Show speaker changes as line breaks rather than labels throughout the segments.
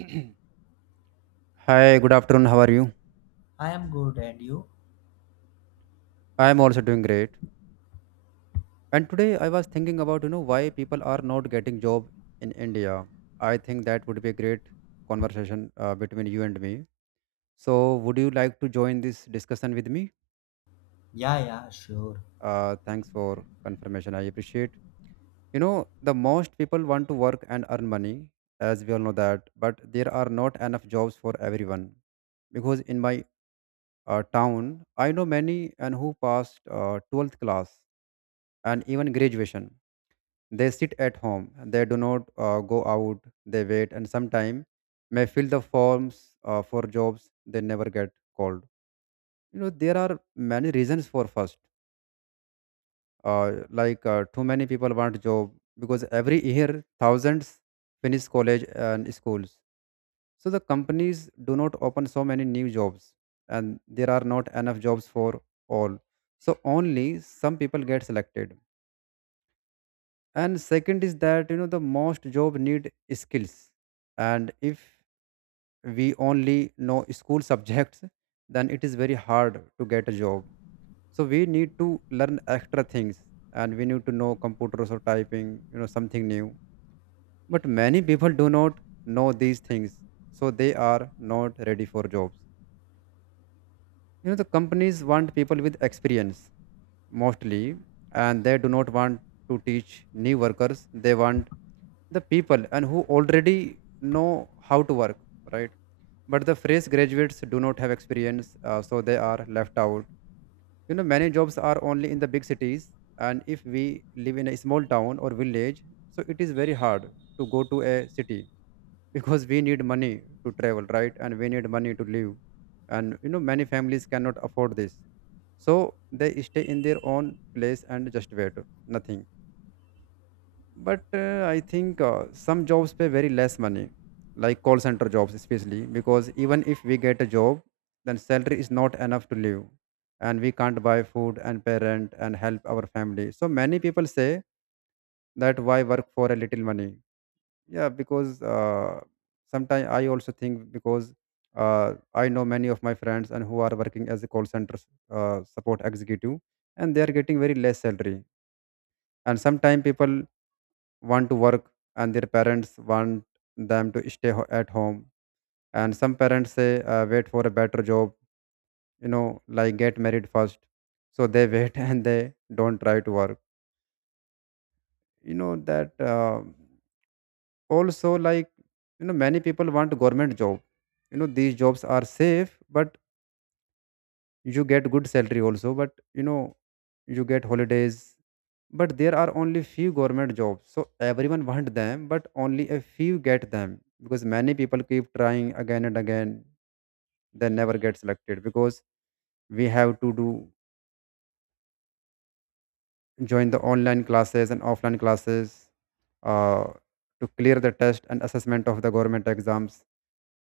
Hi, good afternoon. How are you?
I am good, and you?
I am also doing great. And today I was thinking about, you know, why people are not getting job in India. I think that would be a great conversation between you and me. So, would you like to join this discussion with me?
Yeah, yeah, sure.
Thanks for confirmation. I appreciate. You know, the most people want to work and earn money, as we all know that, but there are not enough jobs for everyone. Because in my town, I know many and who passed 12th class and even graduation. They sit at home, they do not go out, they wait, and sometimes may fill the forms for jobs they never get called. You know, there are many reasons for first, too many people want job because every year thousands finish college and schools. So the companies do not open so many new jobs, and there are not enough jobs for all. So only some people get selected, and second is that, you know, the most job need skills. And if we only know school subjects, then it is very hard to get a job, so we need to learn extra things, and we need to know computers or typing, you know, something new, but many people do not know these things, so they are not ready for jobs. You know, the companies want people with experience mostly, and they do not want to teach new workers. They want the people and who already know how to work, right? But the fresh graduates do not have experience, so they are left out. You know, many jobs are only in the big cities, and if we live in a small town or village, so it is very hard to go to a city because we need money to travel, right, and we need money to live, and you know many families cannot afford this, so they stay in their own place and just wait nothing. But I think some jobs pay very less money like call center jobs, especially because even if we get a job, then salary is not enough to live and we can't buy food and pay rent and help our family. So many people say that why work for a little money. Yeah, because sometimes I also think because I know many of my friends and who are working as a call center support executive, and they are getting very less salary. And sometimes people want to work and their parents want them to stay at home, and some parents say wait for a better job, you know, like get married first, so they wait and they don't try to work. You know that, also like, you know, many people want government job. You know these jobs are safe, but you get good salary also, but you know you get holidays. But there are only few government jobs, so everyone want them, but only a few get them because many people keep trying again and again. They never get selected because we have to do join the online classes and offline classes, uh, to clear the test and assessment of the government exams,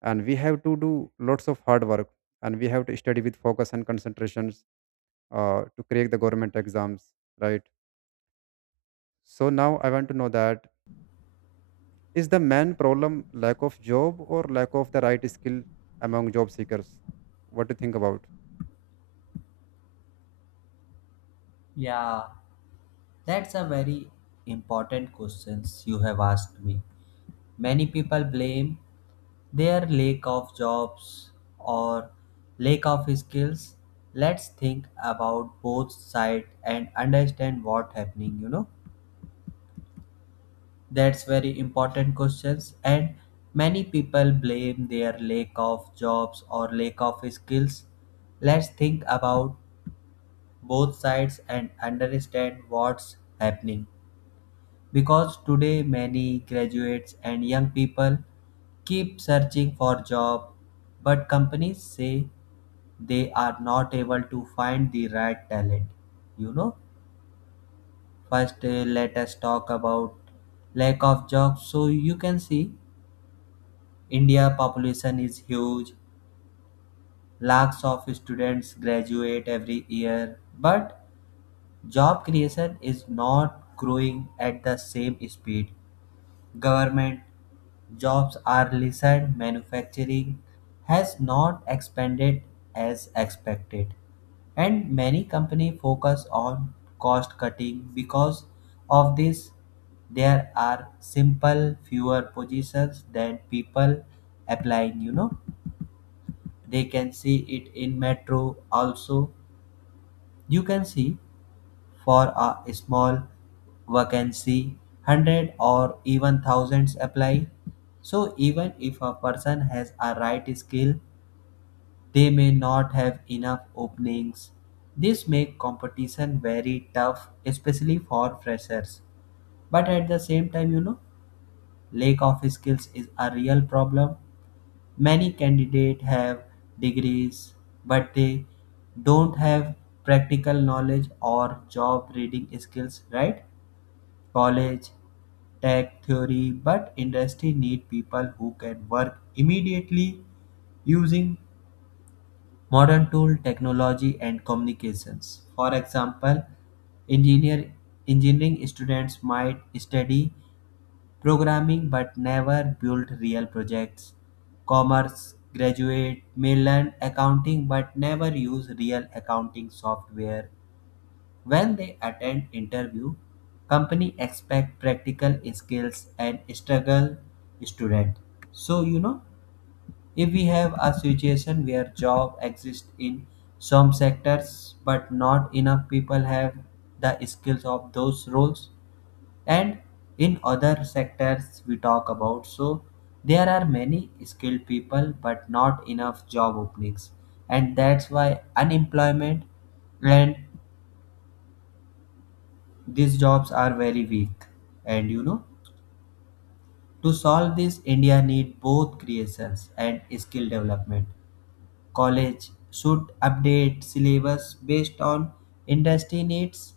and we have to do lots of hard work, and we have to study with focus and concentrations, to crack the government exams, right? So now I want to know that is the main problem lack of job or lack of the right skill among job seekers? What do you think about?
Yeah, that's a very important questions you have asked me. Many people blame their lack of jobs or lack of skills. Let's think about both sides and understand what happening, you know. That's very important questions and many people blame their lack of jobs or lack of skills. Let's think about both sides and understand what's happening. Because today, many graduates and young people keep searching for job, but companies say they are not able to find the right talent, you know. First, let us talk about lack of jobs. So you can see India population is huge. Lakhs of students graduate every year, but job creation is not growing at the same speed. Government jobs are lessened, manufacturing has not expanded as expected, and many companies focus on cost cutting. Because of this, there are simple fewer positions than people applying, you know. They can see it in metro also. You can see for a small vacancy, hundred or even thousands apply. So, even if a person has a right skill, they may not have enough openings. This makes competition very tough, especially for freshers. But at the same time, you know, lack of skills is a real problem. Many candidates have degrees, but they don't have practical knowledge or job reading skills, right? College, tech theory, but industry need people who can work immediately using modern tool technology and communications. For example, engineer engineering students might study programming but never build real projects. Commerce graduate may learn accounting but never use real accounting software. When they attend interview, company expect practical skills and struggle student. So you know, if we have a situation where job exists in some sectors but not enough people have the skills of those roles, and in other sectors we talk about, so there are many skilled people but not enough job openings, and that's why unemployment and these jobs are very weak. And you know, to solve this, India need both creations and skill development. College should update syllabus based on industry needs.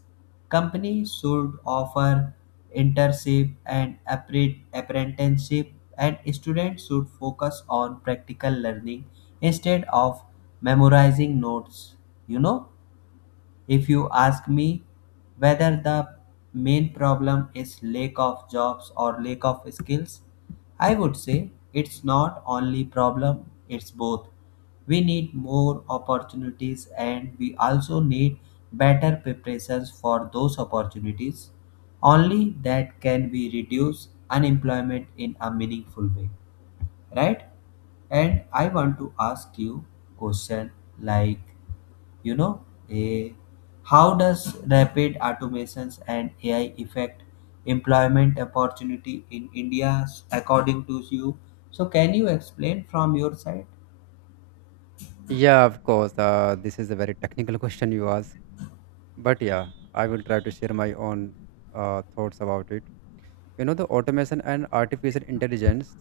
Companies should offer internship and apprenticeship, and students should focus on practical learning instead of memorizing notes, you know. If you ask me whether the main problem is lack of jobs or lack of skills, I would say it's not only problem, it's both. We need more opportunities and we also need better preparations for those opportunities. Only that can we reduce unemployment in a meaningful way, right? And I want to ask you question, like, you know, a, how does rapid automations and AI affect employment opportunity in India, according to you? So can you explain from your side?
Yeah, of course. This is a very technical question you ask, but yeah, I will try to share my own thoughts about it. You know, the automation and artificial intelligence,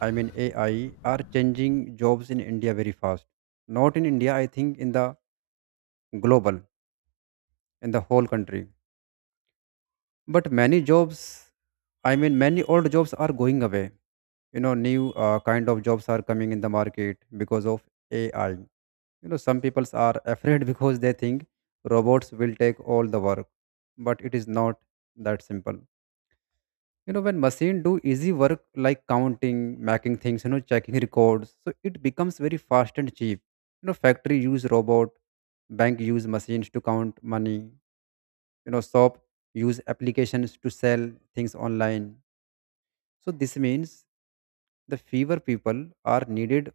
I mean AI, are changing jobs in India very fast. Not in India, I think in the global, in the whole country. But many jobs, I mean, many old jobs are going away. You know, new kind of jobs are coming in the market because of AI. You know, some people are afraid because they think robots will take all the work, but it is not that simple. You know, when machine do easy work like counting, making things, you know, checking records, so it becomes very fast and cheap. You know, factory use robot, bank use machines to count money, you know, shop use applications to sell things online. So this means the fewer people are needed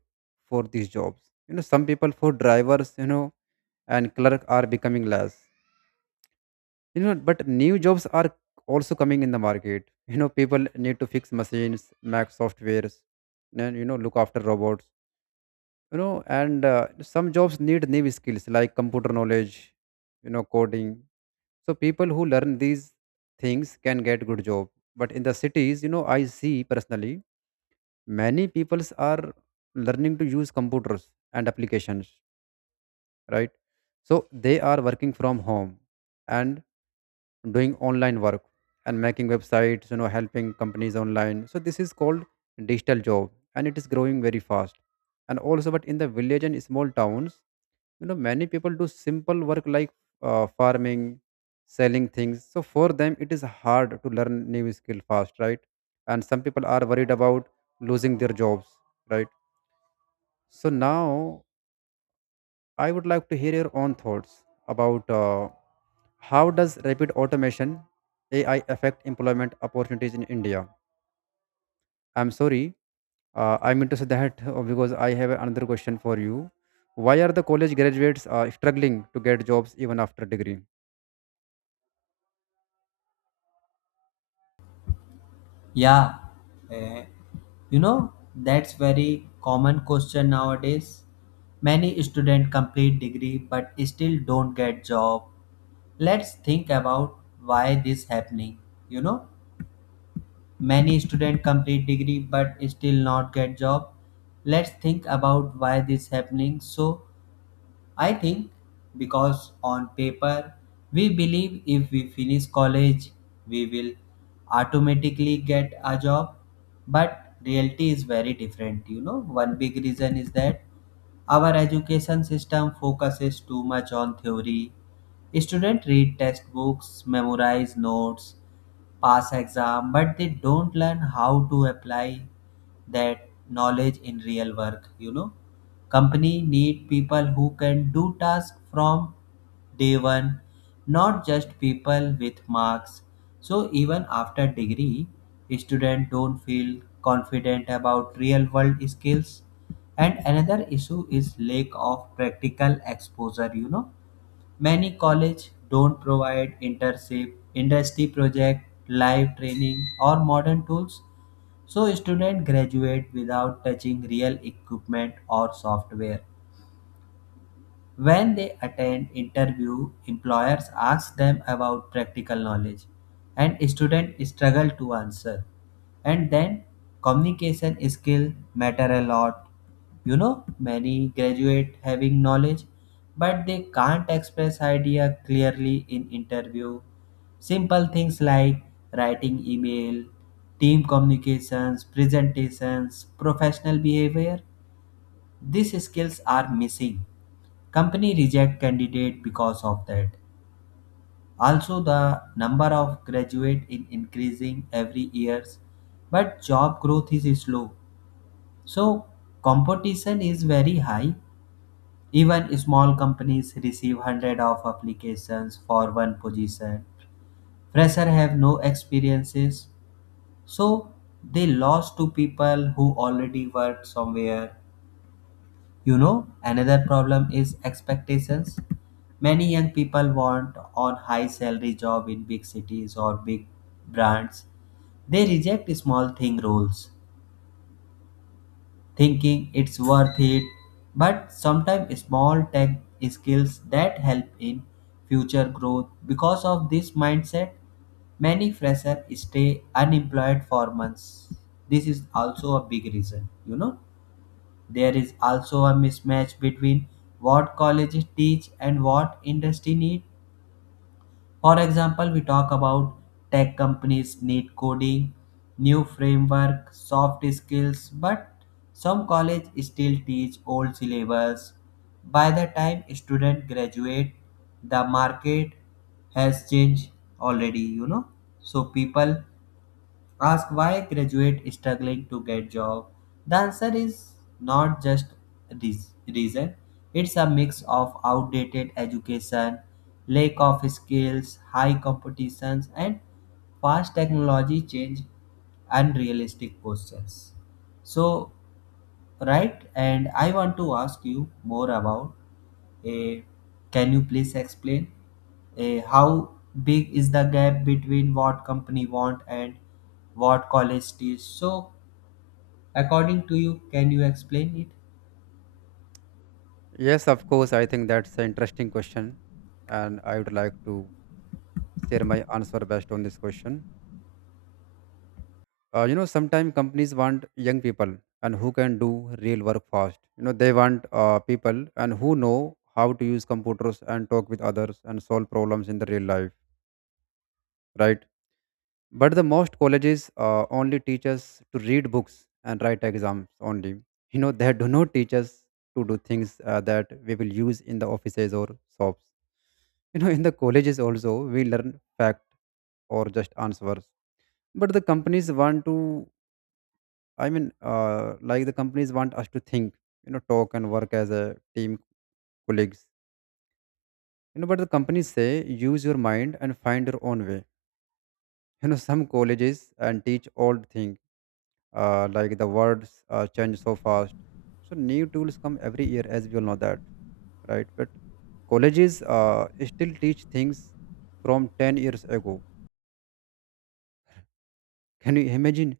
for these jobs. You know, some people for drivers, you know, and clerk are becoming less. You know, but new jobs are also coming in the market. You know, people need to fix machines, make softwares, and you know, look after robots. You know, and some jobs need new skills like computer knowledge, you know, coding. So people who learn these things can get good job. But in the cities, you know, I see personally many peoples are learning to use computers and applications, right? So they are working from home and doing online work and making websites, you know, helping companies online. So this is called digital job, and it is growing very fast. And also but in the village and small towns, you know, many people do simple work like farming, selling things, so for them it is hard to learn new skill fast, right? And some people are worried about losing their jobs, right? So now I would like to hear your own thoughts about how does rapid automation AI affect employment opportunities in India? I'm sorry, I meant to say that because I have another question for you. Why are the college graduates struggling to get jobs even after degree?
Yeah, eh, you know, that's very common question nowadays. Many students complete degree but still don't get job. Let's think about why this happening. You know, many student complete degree but still not get job. Let's think about why this happening. So I think because on paper we believe if we finish college we will automatically get a job, but reality is very different. You know, one big reason is that our education system focuses too much on theory. Students read textbooks, memorize notes, pass exam, but they don't learn how to apply that knowledge in real work. You know, company need people who can do tasks from day one, not just people with marks. So even after degree, students don't feel confident about real world skills. And another issue is lack of practical exposure. You know, many colleges don't provide internship, industry project, live training, or modern tools, so students graduate without touching real equipment or software. When they attend interview, employers ask them about practical knowledge and students struggle to answer. And then communication skill matter a lot. You know, many graduate having knowledge but they can't express idea clearly in interview. Simple things like writing email, team communications, presentations, professional behavior, these skills are missing. Company reject candidate because of that. Also, the number of graduate is increasing every years, but job growth is slow, so competition is very high. Even small companies receive hundred of applications for one position. Fresher have no experiences, so they lost to people who already worked somewhere. You know, another problem is expectations. Many young people want on high salary job in big cities or big brands. They reject small thing rules, thinking it's worth it. But sometimes small tech skills that help in future growth. Because of this mindset, many freshers stay unemployed for months. This is also a big reason, you know. There is also a mismatch between what colleges teach and what industry need. For example, we talk about tech companies need coding, new framework, soft skills, but some college still teach old syllabus. By the time student graduate, the market has changed already, you know. So people ask why graduate is struggling to get job. The answer is not just this reason. It's a mix of outdated education, lack of skills, high competitions, and fast technology change, unrealistic questions. So, right, and I want to ask you more about, eh, can you please explain, eh, how big is the gap between what company want and what college teach? So, according to you, can you explain it?
Yes, of course. I think that's an interesting question, and I would like to share my answer based on this question. You know, sometimes companies want young people and who can do real work fast. You know, they want people and who know how to use computers and talk with others and solve problems in the real life, right? But the most colleges only teach us to read books and write exams only. You know, they do not teach us to do things that we will use in the offices or shops. You know, in the colleges also we learn fact or just answers, but the companies want to, I mean, the companies want us to think, you know, talk and work as a team, colleagues. You know, but the companies say use your mind and find your own way. You know, some colleges and teach old thing, like the words change so fast. So new tools come every year, as we all know that, right? But colleges still teach things from 10 years ago. Can you imagine?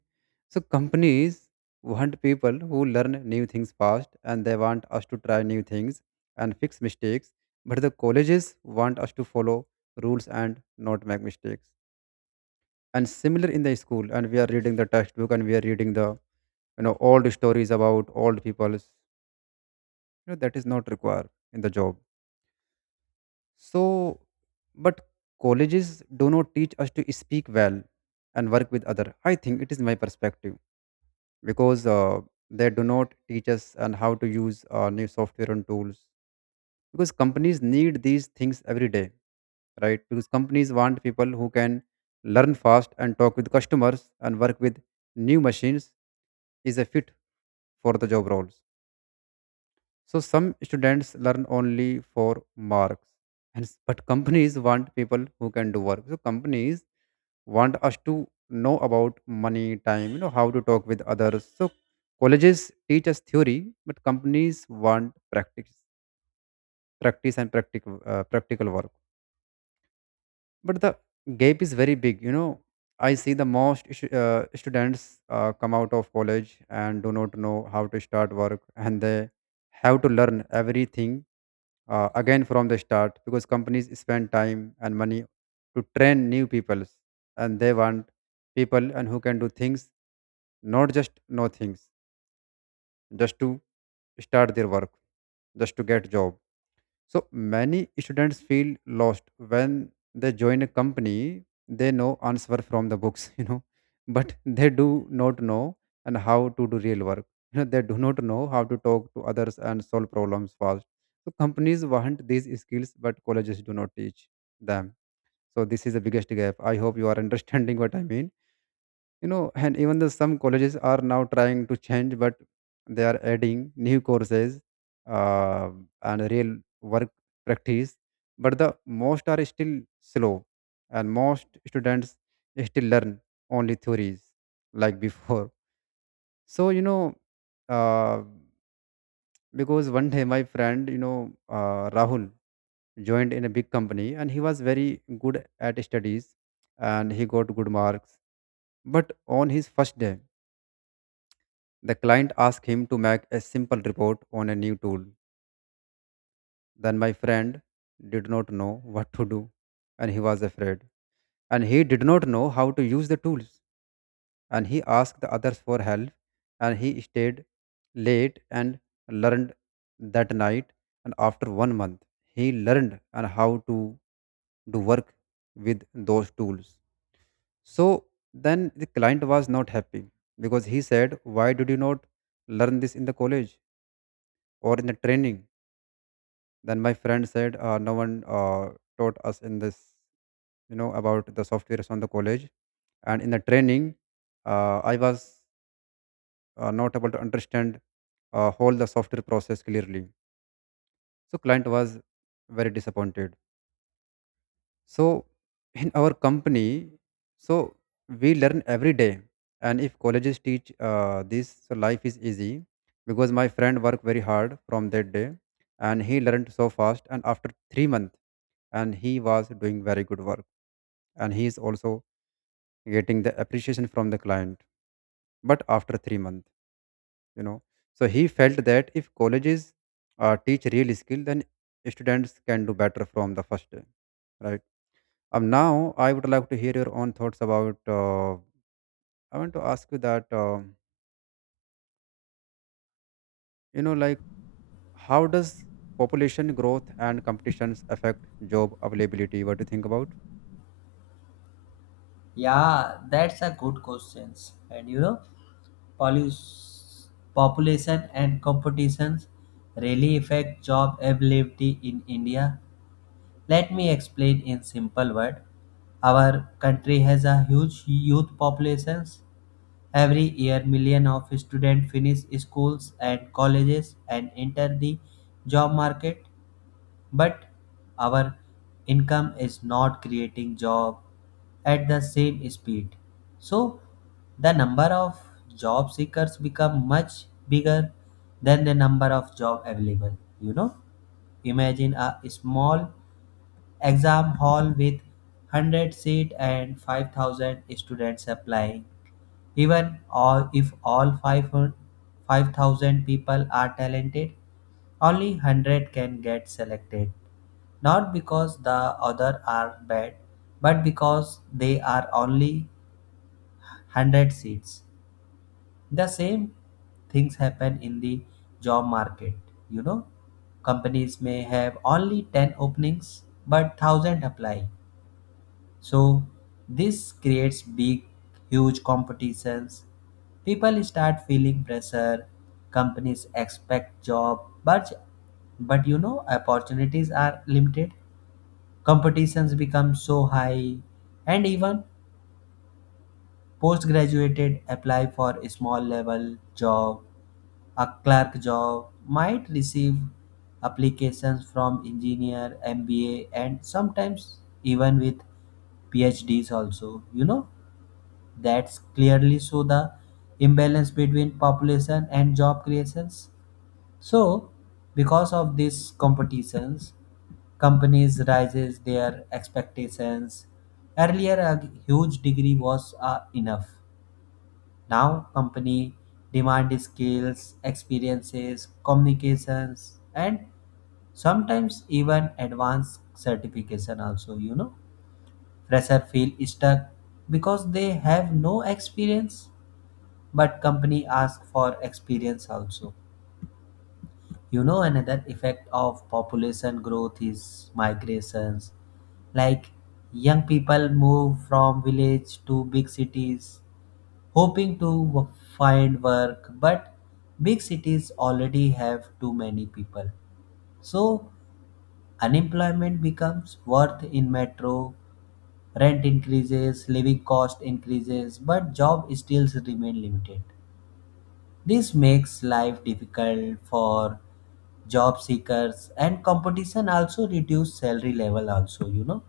So companies want people who learn new things fast, and they want us to try new things and fix mistakes. But the colleges want us to follow rules and not make mistakes. And similar in the school, and we are reading the textbook and we are reading the, you know, old stories about old people's. You know, that is not required in the job. So but colleges do not teach us to speak well and work with other. I think it is my perspective because they do not teach us on how to use new software and tools because companies need these things every day, right? Because companies want people who can learn fast and talk with customers and work with new machines is a fit for the job roles. So some students learn only for marks and but companies want people who can do work. So companies want us to know about money, time, you know, how to talk with others. So colleges teach us theory, but companies want practice, practice and practical practical work. But the gap is very big. You know, I see students come out of college and do not know how to start work, and they have to learn everything again from the start because companies spend time and money to train new people, and they want people and who can do things, not just know things, just to start their work, just to get job. So many students feel lost when they join a company. They know answer from the books you know, but they do not know and how to do real work. You know, they do not know how to talk to others and solve problems fast. So companies want these skills but colleges do not teach them. So this is the biggest gap. I hope you are understanding what I mean. You know, and even though some colleges are now trying to change, but they are adding new courses, uh, and real work, practice, but the most are still slow, and most students still learn only theories like before. So uh, because one day my friend rahul joined in a big company and he was very good at studies and he got good marks, but on his first day, the client asked him to make a simple report on a new tool. Then my friend did not know what to do and he was afraid. And he did not know how to use the tools. And he asked the others for help and he stayed late and learned that night. And after 1 month, he learned and how to do work with those tools. So then the client was not happy because he said, why did you not learn this in the college or in the training? Then my friend said, no one taught us in this, you know, about the softwares on the college. And in the training, I was not able to understand whole the software process clearly. So client was very disappointed. So in our company, so we learn every day, and if colleges teach this, so life is easy, because my friend worked very hard from that day, and he learned so fast. And after 3 months, and he was doing very good work, and he is also getting the appreciation from the client. But after 3 months, you know, so he felt that if colleges teach real skill, then students can do better from the first day, right? Now I would like to hear your own thoughts about. I want to ask you that you know, like, how does population growth and competitions affect job availability? What do you think about?
Yeah, that's a good question. And you know, polus- population and competitions really affect job availability in India. Let me explain in simple word. Our country has a huge youth populations. Every year millions of students finish schools and colleges and enter the job market, but our income is not creating job at the same speed. So the number of job seekers become much bigger than the number of job available, you know. Imagine a small exam hall with 100 seat and 5,000 students applying. Even all, if all 5,000 people are talented, only 100 can get selected. Not because the other are bad, but because they are only 100 seats. The same things happen in the job market. You know, companies may have only 10 openings, but 1,000 apply. So this creates big, huge competitions. People start feeling pressure. Companies expect job, but you know opportunities are limited. Competitions become so high, and even postgraduated apply for a small level job. A clerk job might receive applications from engineer, MBA, and sometimes even with PhDs also. You know that's clearly show the imbalance between population and job creations. So because of these competitions, companies raises their expectations. Earlier a huge degree was enough. Now company demand skills, experiences, communications, and sometimes even advanced certification also, you know. Fresher feel stuck because they have no experience, but company ask for experience also. You know, another effect of population growth is migrations. Like, young people move from village to big cities hoping to find work, but big cities already have too many people, so unemployment becomes worth in metro. Rent increases, living cost increases, but job still remain limited. This makes life difficult for job seekers, and competition also reduce salary level also. You know,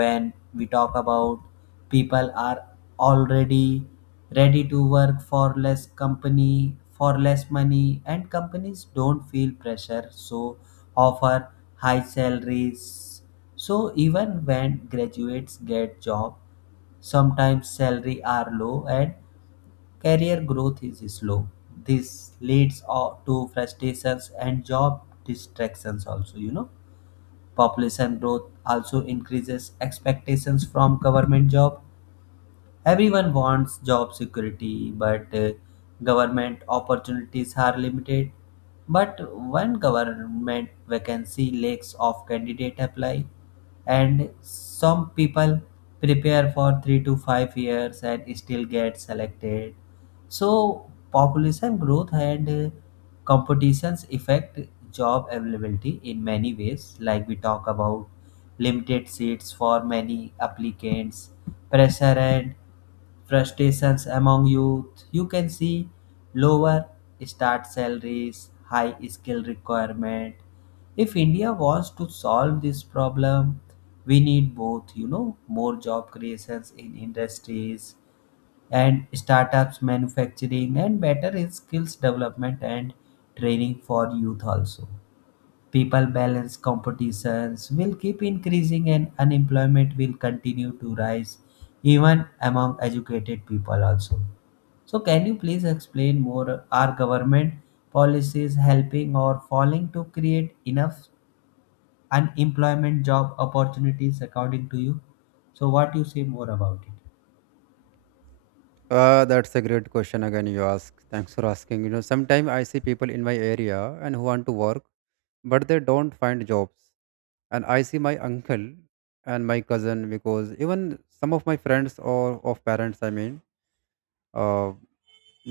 when we talk about, people are already ready to work for less company for less money, and companies don't feel pressure, so offer high salaries. So even when graduates get job, sometimes salary are low and career growth is slow. This leads to frustrations and job distractions also, you know. Population growth also increases expectations from government job. Everyone wants job security, but government opportunities are limited. But when government vacancy lacks of candidate apply, and some people prepare for 3 to 5 years and still get selected. So population growth and competitions affect job availability in many ways. Like we talk about, limited seats for many applicants, pressure and frustrations among youth. You can see lower start salaries, high skill requirement. If India wants to solve this problem, we need both, you know, more job creations in industries and startups manufacturing, and better is skills development and training for youth also. People balance competitions will keep increasing and unemployment will continue to rise, even among educated people also. So can you please explain more, are government policies helping or falling to create enough unemployment job opportunities, according to you? So what you say more about it?
That's a great question. Again, you ask. Thanks for asking. You know, sometimes I see people in my area and who want to work, but they don't find jobs. And I see my uncle and my cousin because even some of my friends or of parents, I mean. uh,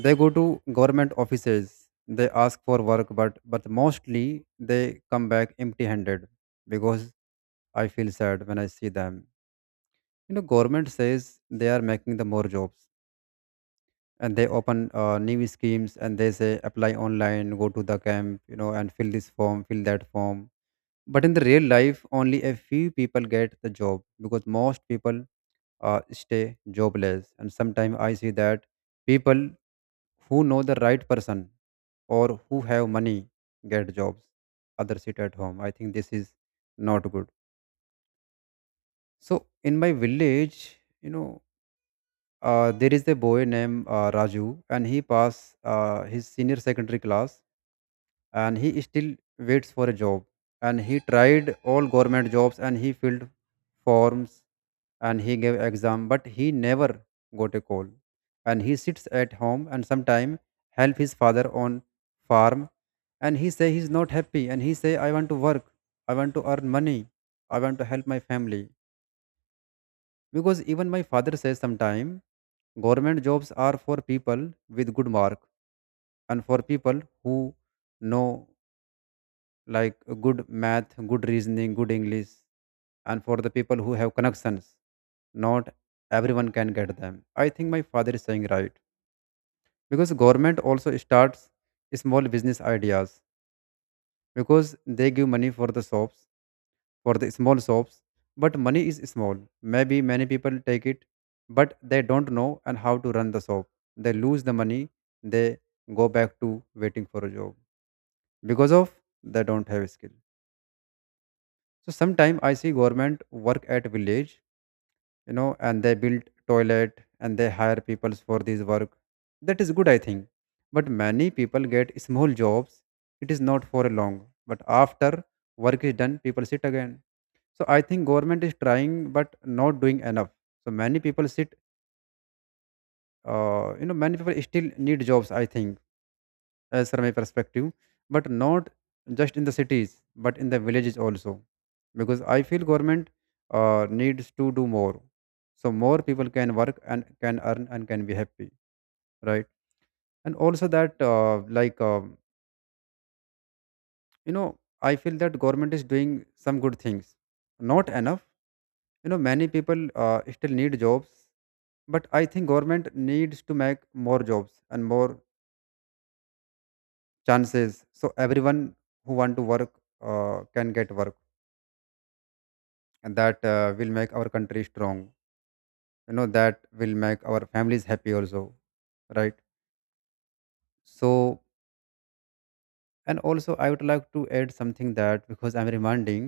They go to government offices, they ask for work, but, mostly they come back empty handed because I feel sad when I see them. You know, government says they are making the more jobs and they open new schemes and they say apply online, go to the camp, you know, and fill this form, fill that form. But in the real life, only a few people get the job because most people stay jobless. And sometimes I see that people who know the right person or who have money get jobs. Others sit at home. I think this is not good. So in my village, you know, there is a boy named raju and he passed his senior secondary class, and he still waits for a job. And he tried all government jobs and he filled forms and he gave exam but he never got a call. And he sits at home and sometime help his father on farm. And he say he's not happy and he say I want to work, I want to earn money, I want to help my family. Because even my father says sometime government jobs are for people with good mark and for people who know, like good math, good reasoning, good English, and for the people who have connections, not everyone can get them. I think my father is saying right because government also starts small business ideas, because they give money for the shops, for the small shops, but money is small. Maybe many people take it, but they don't know and how to run the shop. They lose the money. They go back to waiting for a job because of they don't have skill. So sometimes I see government work at village, you know, and they build toilet and they hire people for this work. That is good, I think. But many people get small jobs. It is not for long. But after work is done, people sit again. So I think government is trying but not doing enough. So many people sit. You know, many people still need jobs. I think as from my perspective, but not just in the cities, but in the villages also, because I feel government needs to do more, so more people can work and can earn and can be happy, right? And also that, you know, I feel that government is doing some good things, not enough. You know, many people still need jobs, but I think government needs to make more jobs and more chances, so everyone who want to work can get work, and that will make our country strong. You know, that will make our families happy also, right? So and also I would like to add something that because I'm reminding,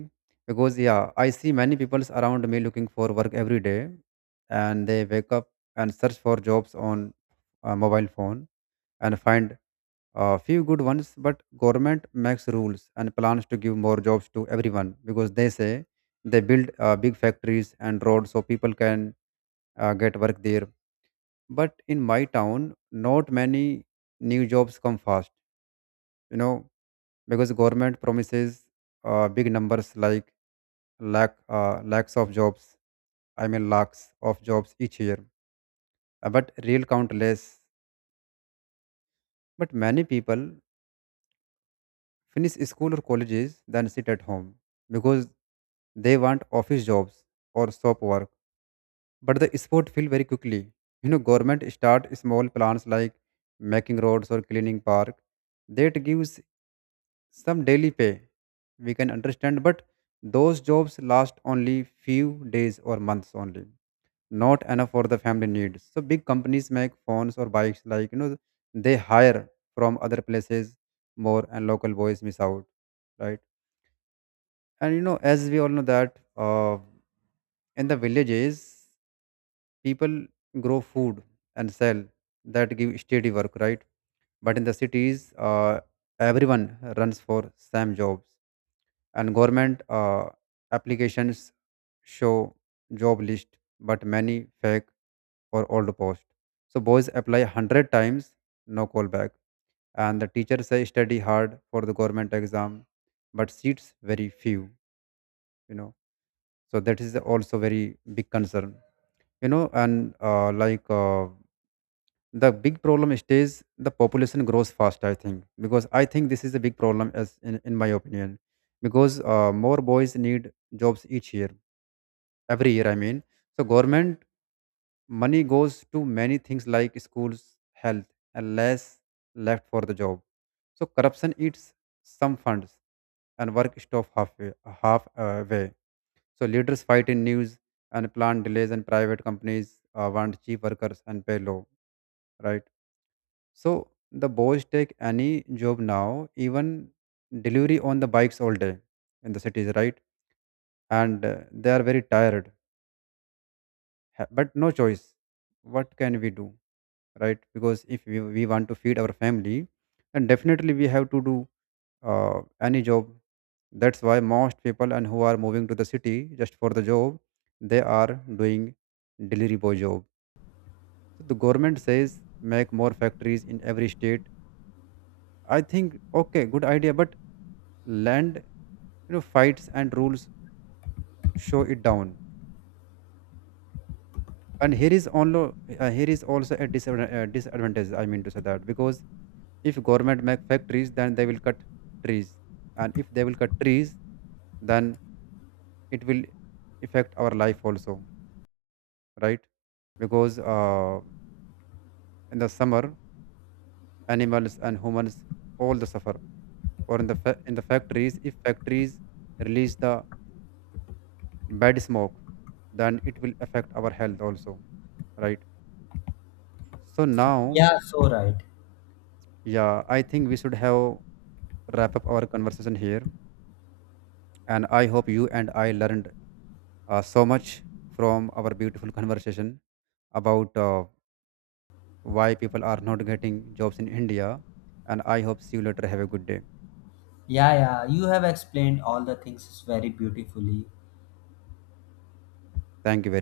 because yeah, I see many people around me looking for work every day. And they wake up and search for jobs on a mobile phone and find a few good ones. But government makes rules and plans to give more jobs to everyone, because they say they build big factories and roads so people can get work there. But in my town, not many new jobs come fast, you know, because government promises big numbers like lakhs of jobs. I mean, lakhs of jobs each year, but real count less. But many people finish school or colleges then sit at home because they want office jobs or shop work. But the sport fill very quickly. You know, government start small plans like making roads or cleaning park. That gives some daily pay we can understand, but those jobs last only few days or months only, not enough for the family needs. So big companies make phones or bikes, like you know, they hire from other places more, and local boys miss out, right? And you know, as we all know that in the villages people grow food and sell, that give steady work, right? But in the cities, everyone runs for same jobs. And government applications show job list, but many fake or old post. So boys apply 100 times, no call back. And the teacher say study hard for the government exam, but seats very few, you know. So that is also very big concern, you know. And the big problem stays, the population grows fast. I think, because I think this is a big problem as in my opinion, because more boys need jobs each year, every year I mean. So government money goes to many things like schools, health, and less left for the job. So corruption eats some funds, and work stop halfway, half way. So leaders fight in news and plan delays, and private companies want cheap workers and pay low, right? So the boys take any job now, even delivery on the bikes all day in the cities, right? And they are very tired, but no choice. What can we do, right? Because if we want to feed our family, then definitely we have to do any job. That's why most people and who are moving to the city just for the job, they are doing delivery boy job. So the government says make more factories in every state. I think okay, good idea, but land, you know, fights and rules show it down. And here is also a disadvantage. I mean to say that because if government make factories, then they will cut trees, and if they will cut trees, then it will affect our life also, right? Because in the summer, animals and humans all the suffer. Or in the in the factories, if factories release the bad smoke, then it will affect our health also, right? So now,
Yeah, so right.
yeah, I think we should have wrap up our conversation here, and I hope you and I learned so much from our beautiful conversation about why people are not getting jobs in India. And I hope see you later, have a good day.
Yeah, yeah, you have explained all the things very beautifully.
Thank you very